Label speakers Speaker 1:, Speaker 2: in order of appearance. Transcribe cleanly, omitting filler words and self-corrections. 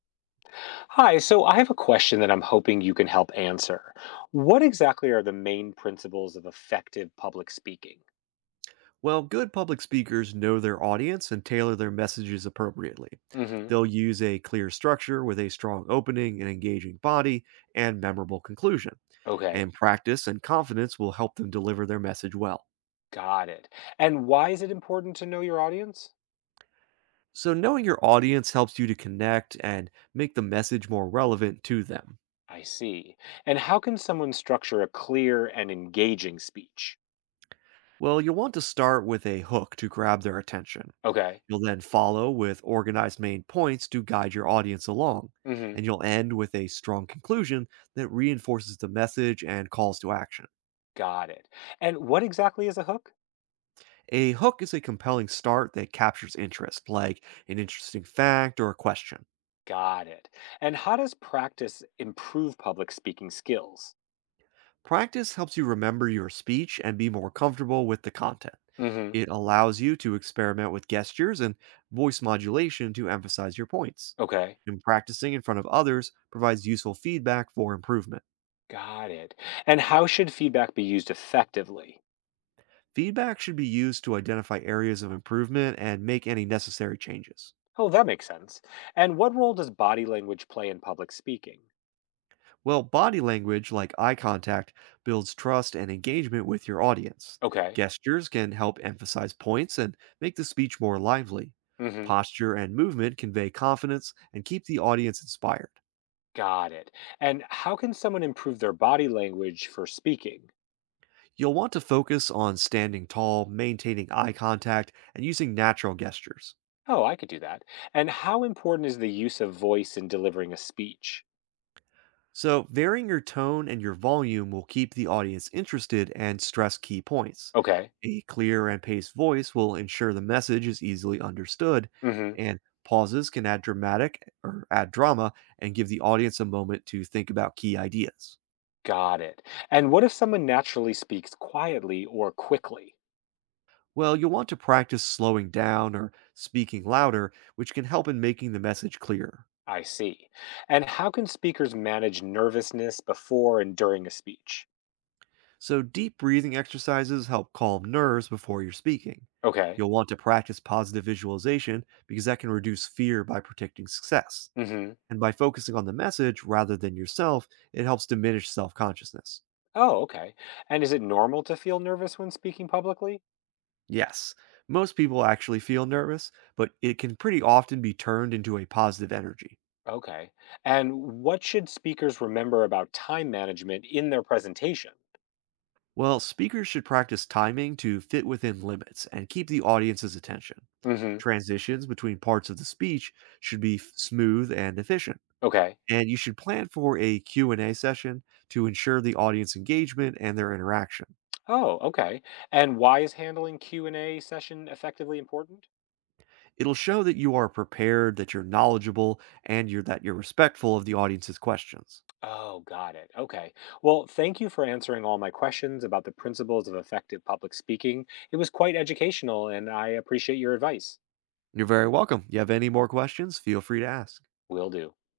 Speaker 1: Hi, so I have a question that I'm hoping you can help answer. What exactly are the main principles of effective public speaking?
Speaker 2: Well, good public speakers know their audience and tailor their messages appropriately.
Speaker 1: Hmm.
Speaker 2: They'll use a clear structure with a strong opening, an engaging body, and memorable conclusion.
Speaker 1: Okay,
Speaker 2: And practice and confidence will help them deliver their message well.
Speaker 1: got it. And why is it important to know your audience?
Speaker 2: So, knowing your audience helps you to connect and make the message more relevant to them.
Speaker 1: I see. And how can someone structure a clear and engaging speech?
Speaker 2: Well, you'll want to start with a hook to grab their attention.
Speaker 1: Okay.
Speaker 2: You'll then follow with organized main points to guide your audience along,
Speaker 1: Hmm.
Speaker 2: and you'll end with a strong conclusion that reinforces the message and calls to action.
Speaker 1: Got it. And what exactly is a hook?
Speaker 2: A hook is a compelling start that captures interest, like an interesting fact or a question.
Speaker 1: Got it. And how does practice improve public speaking skills?
Speaker 2: Practice helps you remember your speech and be more comfortable with the content.
Speaker 1: Hmm.
Speaker 2: It allows you to experiment with gestures and voice modulation to emphasize your points.
Speaker 1: Okay.
Speaker 2: And practicing in front of others provides useful feedback for improvement.
Speaker 1: Got it. And how should feedback be used effectively?
Speaker 2: Feedback should be used to identify areas of improvement and make any necessary changes.
Speaker 1: Oh, that makes sense. And what role does body language play in public speaking?
Speaker 2: Well, body language like eye contact builds trust and engagement with your audience.
Speaker 1: Okay.
Speaker 2: Gestures can help emphasize points and make the speech more lively.
Speaker 1: Mm-hmm.
Speaker 2: Posture and movement convey confidence and keep the audience inspired.
Speaker 1: Got it. And how can someone improve their body language for speaking?
Speaker 2: You'll want to focus on standing tall, maintaining eye contact, and using natural gestures.
Speaker 1: Oh, I could do that. And how important is the use of voice in delivering a speech?
Speaker 2: So, varying your tone and your volume will keep the audience interested and stress key points.
Speaker 1: Okay.
Speaker 2: A clear and paced voice will ensure the message is easily understood,
Speaker 1: Mm-hmm.
Speaker 2: and pauses can add dramatic or add drama and give the audience a moment to think about key ideas.
Speaker 1: Got it. And what if someone naturally speaks quietly or quickly?
Speaker 2: Well, you'll want to practice slowing down or speaking louder, which can help in making the message clearer.
Speaker 1: I see. And how can speakers manage nervousness before and during a speech?
Speaker 2: So, deep breathing exercises help calm nerves before you're speaking.
Speaker 1: Okay.
Speaker 2: You'll want to practice positive visualization because that can reduce fear by predicting success.
Speaker 1: Mhm.
Speaker 2: And by focusing on the message rather than yourself, it helps diminish self consciousness.
Speaker 1: Oh, okay. And is it normal to feel nervous when speaking publicly?
Speaker 2: Yes, most people actually feel nervous, but it can pretty often be turned into a positive energy.
Speaker 1: Okay. And what should speakers remember about time management in their presentation?
Speaker 2: Well, speakers should practice timing to fit within limits and keep the audience's attention.
Speaker 1: Mhm.
Speaker 2: Transitions between parts of the speech should be smooth and efficient,
Speaker 1: Okay.
Speaker 2: and you should plan for a Q&A session to ensure the audience engagement and their interaction.
Speaker 1: Oh, okay. And why is handling Q&A session effectively important?
Speaker 2: It'll show that you are prepared, that you're knowledgeable, and you're that you're respectful of the audience's questions.
Speaker 1: Oh, got it. Okay. Well, thank you for answering all my questions about the principles of effective public speaking. It was quite educational and I appreciate your advice.
Speaker 2: You're very welcome. You have any more questions, feel free to ask.
Speaker 1: Will do.